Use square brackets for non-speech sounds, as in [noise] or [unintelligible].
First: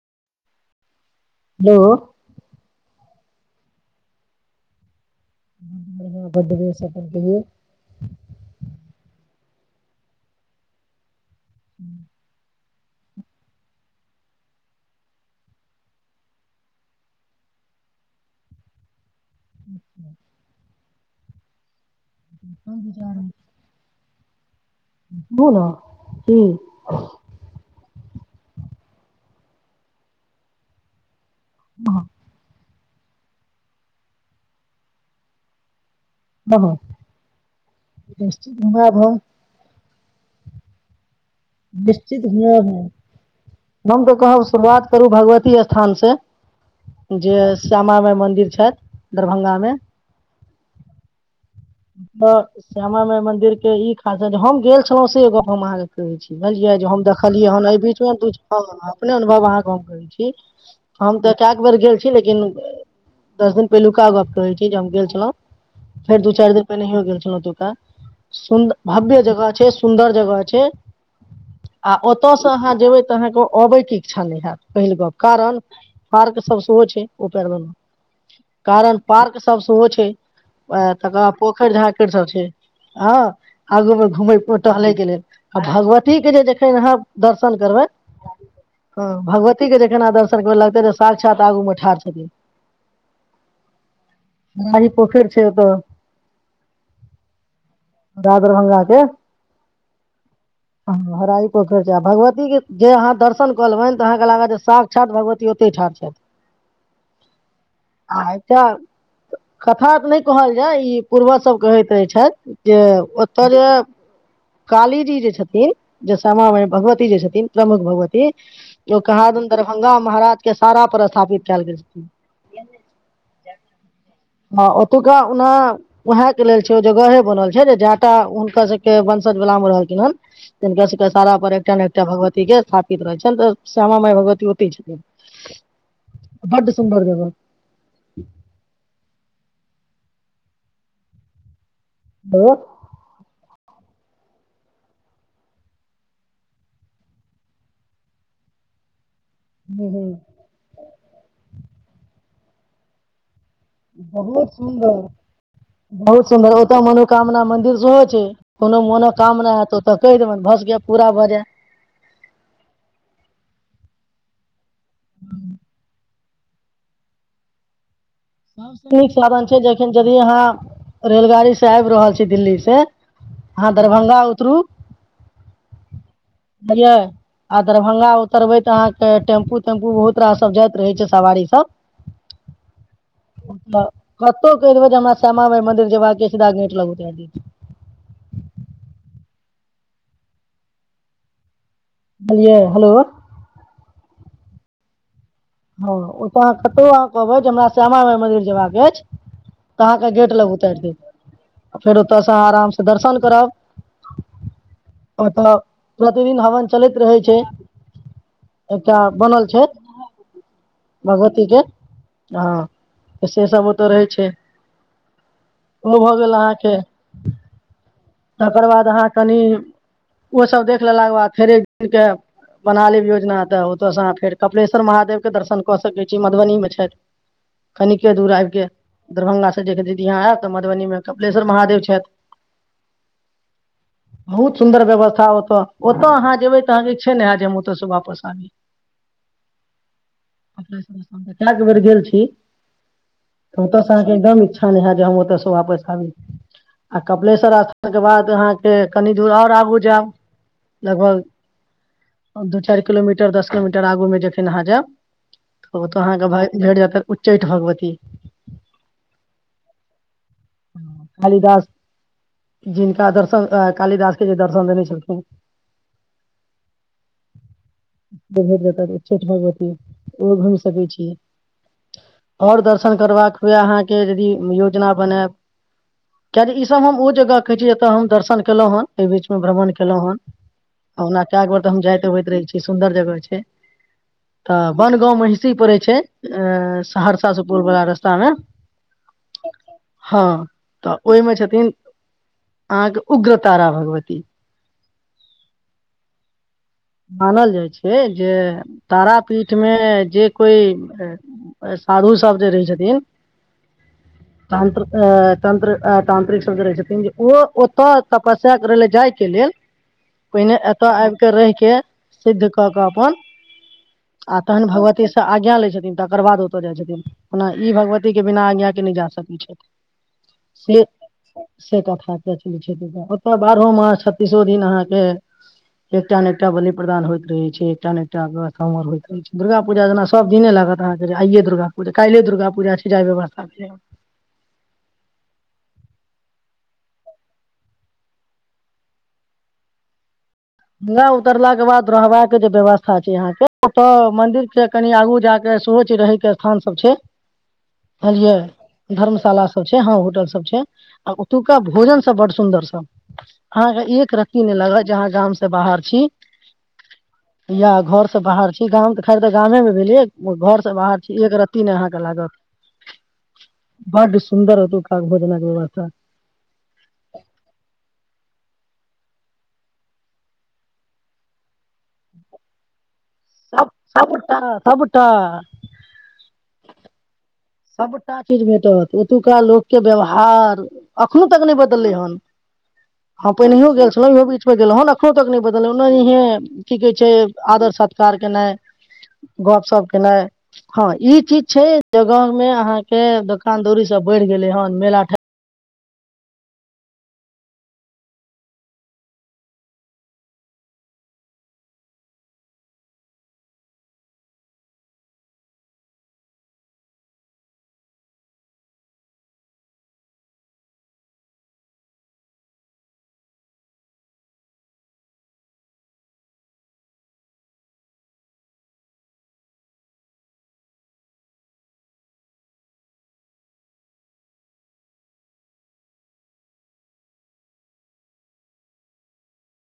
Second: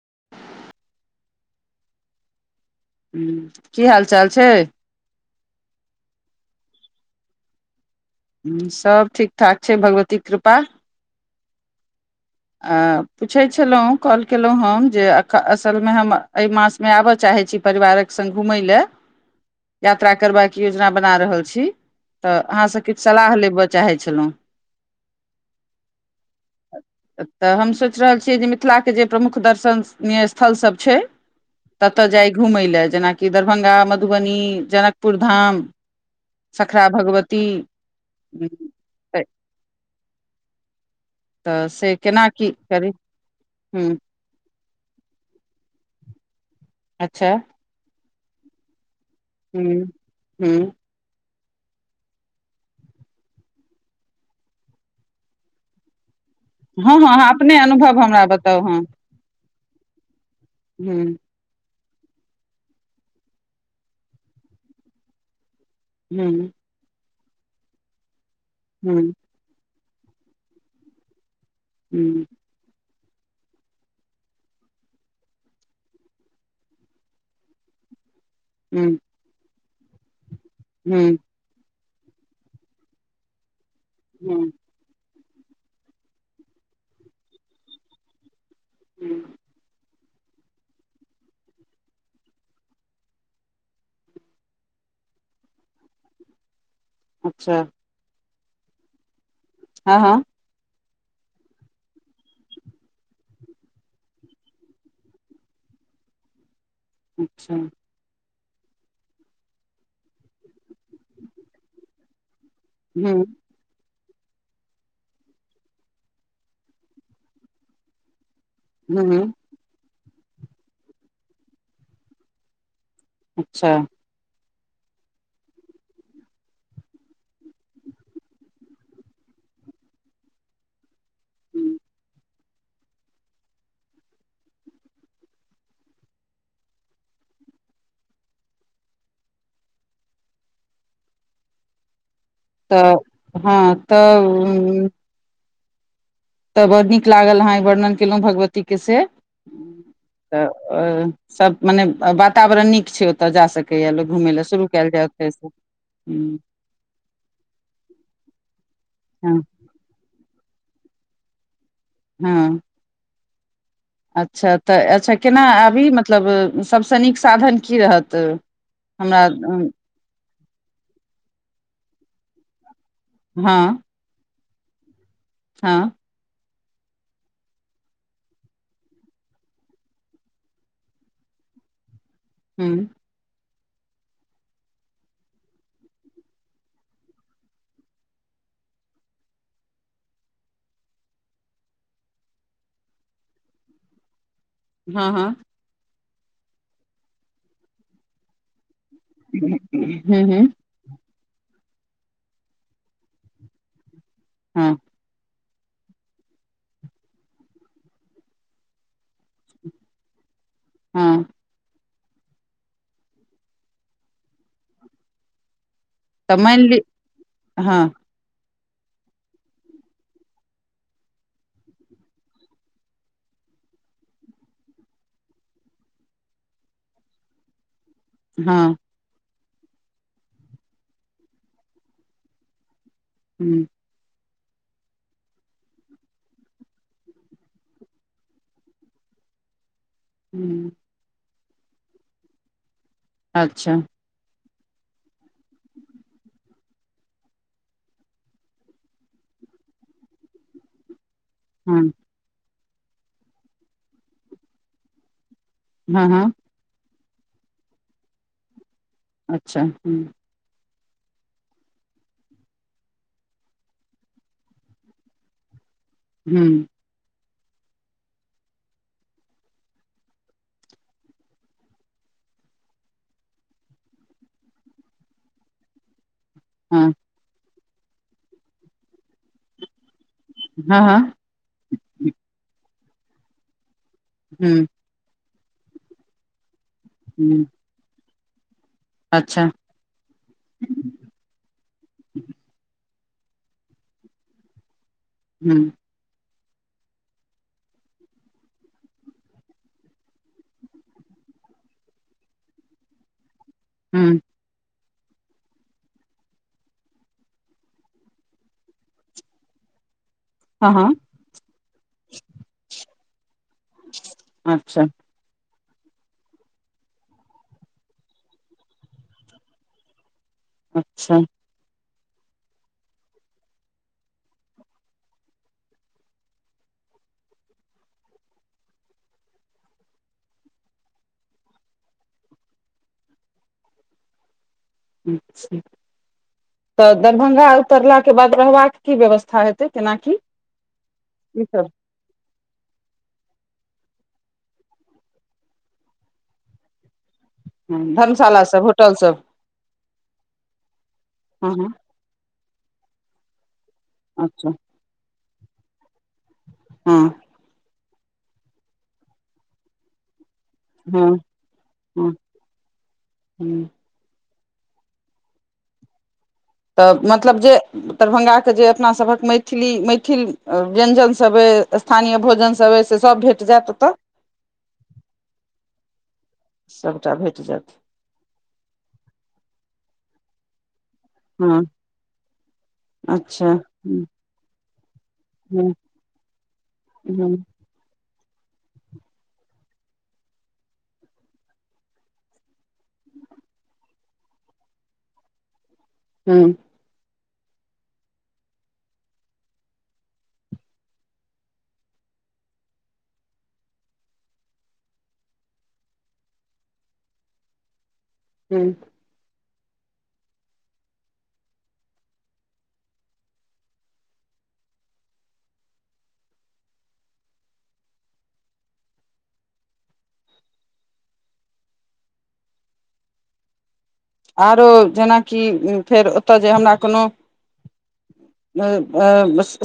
[inaudible] hello ह् की हाल चाल छै बड बेसट अपन कहियो ह सभ ठीक ठाक छै भगवतीक कृपा [inaudible] आ पूछैत छलहुँ कॉल केलहुँ हम जे असलमे हम एहि मासमे आबय चाहै छी परिवारक संग घुमैय लेय यात्रा करबाक योजना बना रहल छी त अहाँ कोन सब विचार सलाह लेबय चाहै छलहुँ [unintelligible] पुरातनिक रहल छियै जे मिथिला के जे प्रमुख दर्शनीय स्थल सब छै ततय जाय घूमय ले जेनाकि दरभंगा मधुबनी जनकपुर धाम सखरा भगवती [unintelligible] तऽ से निश्चित केना की हु हाँ करी ह हम तऽ कहब शुरुआत करू भगवती स्थान से जे अच्छा श्यामा माइ मन्दिर छैथ हू हू तऽ श्यामा माई मंदिर के ई खासियत जे हम गेल छलहु से गप अहाँके कहै छी बुझलियै जे हँ हम हँ अहाँ देखलियै अपने हन एहि अनुभव बीचमे हमरा बताउ हँ अपने अनुभव अहाँके हम आहा के कहै छी हूँ हम तऽ के बेर गेल लेकिन दस दिन पहिलुका गप कर छी जे हम गेल छलहुँ फेर दू हूँ चारि दिन गेल छलहु ओतुका हूँ भव्य जगह छै सुन्दर जगह छै आ हूँ ओतऽ स अहाँ जेबै तऽ अहाँके अबैके इच्छा नहि होयत पहिल गप कारण पार्क सब सेहो छै ओ पार म कारण हूँ पार्क सब सेहो छै तक हूँ पोखैर झाखैर सब छै ह आगू मे हूँ घुम टहले क लेल आ भगवती के जे जखन अहाँ दर्शन करबै ह हूँ भगवती के जे केना दर्शन कर लगते जे साक्षात आगू मे ठाढ़ छथिन माहि पोखर छै ओतअ अच्छा दा दरभंगा के हँ हँ ह हराई पोखरि छै भगवती के जे अहाँ दर्शन कऽ लेबैन त हाँके लागत जे साक्षात भगवती ओते ओतैय ठार छैथ अच्छा आच्छा कथा तऽ नहि कहल जाय ई पूर्वज सब कहैत रहैत छथि जे ओतऽ जे काली जी जे छथिन जे श्यामा माय भगवती जे छथिन प्रमुख भगवती ओ हूँ कहादून दरभंगा महाराज के सारा पर स्थापित कयल गेल छथिन अच्छा हँ ओतुका ओना उएह के लेल छै ओ जगहे बनल छै जेटा हुनका सबके बन मे रहलखिन हन जिनका सारा पर एकटा ने एकटा भगवती के स्थापित रहै छै ने तऽ श्यामा मााय भगवती ओते छथिन बड सुंदर जगह [inaudible] ओ तऽ हँ तऽ इ तऽ बड़ नीक लागल आहा वर्णन केलहुँ भगवतीके से हूँ हूँ तऽ सभ मने वातावरण नीक छै ओतय जा सकै य लोग घुमै ल बहुत शुरू कएल जै सुन्दर ओतय स बहुत सुन्दर ओतऽ मनोकामना मंन्दिर सेहो छै कोनो हँ मनोकामना हैत ओतऽ कहि देबनि भ पूरा भय जाय हाँ अच्छा तऽ अच्छा केना आबी मतलब सबसे नीक साधन की रहत सबसे नीक हमरा साधन छै अ, जखन यदि अहाँ रेलगाड़ी से आबि रहल छी दिल्ली से आहाॅं दरभंगा उतरू हाँ बढ़ियाॅं आ दरभंगा उतरबै तऽ अहाँके टेम्पू तेम्पू बहुत रास सब जाइत रहै छै सवारी सब हू तऽ कतहु कहि देबै जे हमरा श्यामा माइ मन्दिर जयबाके ये सीधा गेट लग उतार देत [inaudible] बुझलिये हेलो हाँ हाँ ओ ओतऽ अहाँ कतो अहाँ कहबै जे हमरा श्यामा माइ मन्दिर जबाक अइछ तऽ अहाँके हूँ गेट लग हूँ उतारि देत आ फेर ओतयसँ आरामसं दर्शन करब हाँ एखनो प्रतिदिन हवन चलैत रहै छै एकटा बनल छै हँ भगवतीके हाँ तऽ से सब ओतय रहै छै ओ भऽ तऽ गेल मानि अहाँके लि हँ तकर बाद अहाँ कनि ओसब देख लेला के बाद फेर एक दिन के बनालेब योजना तऽ ओ तो फेर कपिलेश्वर महादेव दर्शन कऽ सकै छी मधुबनी मे छथ कनिके दूर आबके हँ दरभंगा देख दीदी यहाँ आब तऽ मधुबनी मे कपिलेश्वर महादेव छथि हू बहुत सुन्दर व्यवस्था ओतय ओतय अहाँ जेयबै तऽ अहाँ जे छै ने आ जे हम ओतयसे वापस आबी [inaudible] हूँ कए बेर गेल छी त अच्छा ओतयसे अहाँकेदम इछा इक्ष नइ हैत जे हम ओतएसँ वापस आबी आ कपिलेश्वर स्थान के बाद अहाँके कनी दूर आओर आगू जायब लगभग हाँ दू चार किलोमीटर दश किलोमीटर आगू मे जखन अहाँ जायब ओ तऽ हँ अहाँके हँ भ भेट जाएत उच्चैठ भगवती अच्छा ह्म कालिदास जिनका दर्शन कालिदास के जे दर्शन देने छलखिन ह्म जत छठि भगवती ओहो घुम सकै छी आओर दर्शन करबाक हुए अहाँके यदि योजना बनाएब कियकी हँ इसब हम ओ जगह कहैत छी जतय हम दर्शन केलहुँ हन एहि बीचमे भ्रमण केलहुं हन हँ हँ ओना कए बेर तऽ हम जायत अबैत रहै छी सुंदर जगह छै त हूँ वन गाँव महिषी परै छै एं सहरसा हूँ सुपौल वाला रस्तामे अच्छा हाँ तऽ ओहिमे छथिन अहाँके उग्रतारा भगवती ह्म मानल जाइ छै जे तारापीठमे जे कोई साधु सब जे रहै छथिन हूँ तंत्र अ तन्त्र तांत्रिक सब जे रहै छथिन जे ओ ओतऽ तपस्या करै ल जाइके लेल [inaudible] पहिने एतय हँ आब कऽ रहि के सिद्ध कऽ कऽ अपन आ तहन अच्छा भगवती से आज्ञा लै छथिन तकर बाद ओतय जाइ छथिन ओना ई भगवती के बिना आज्ञाके नहि जा सकैत छथि से अच्छा छै कथा ओतय बारहो मास छ्तीसो दिन अहाँके एकटा नै एकटा बलि प्रदान होइत रहै छै एकटा ने एक गर होइत रह छै दुर्गा पूजा जेना सब दिने लागत अहाँके जे आइये दुर्गा पूजा काइल्हे दुर्गा पूजा छै जे आय व्यवस्था भेलै हं अच्छा तऽ दरभंगा उतरलाके बाद रहबाके की व्यवस्था हेतैइ केनाकि गा उतरलााक के बाद रहबाका के जे व्यवस्था छै अहांके ओतऽ मंदिर के कनि आगू जा के सेहोछै रहै के स्थान सब छै हँ बुझलियै धर्मशाला सब होटल धर्मशाला सब छै हँ होटल सब छै आ हँ ओतुका हँ भोजन सब बड सु सुन्दर सब अहाँके एक रत्ती अच्छा नहि लागत जे अहाँ गांव से बाहर छी हँ हँ घर सँ बाहर छी गाम तऽ खैर तऽ गामेमे भेलि घर से बाहर हँ छी एक रत्ती ने अहाँके हँ लागत हँ बड सु सुन्दर ओतुक्का भोजनक व्यवस्था तऽ मतलब जे दरभंगाके जे अपनासभक मैथिली मैथिल व्यञ्जनसभ अइ स्थानीय भोजन सब ऐ स सब सबटा सबटा सबटा भेट जायत सबटा चीज भेटत ओतुका लोकके व्यवहार अखनो तक नहि हँ बदलै हन हं अच्छा पहिनैयो गेल हूँ छलौ इहो बीचमे गेलउं हन अखनो तक नहि बदल हूँ ओनाहे की कहे छै हूँ आदर सत्कार केनाइ गप सप केनाइ हँ इ चीज छै ज गाँवमे अहाँके दोकान दौरीसभ बढ़ि गेलै हन मेला ठ हँ हँ आरो जेनाकि फेर ओतय जे हमरा कोनो अ आ बस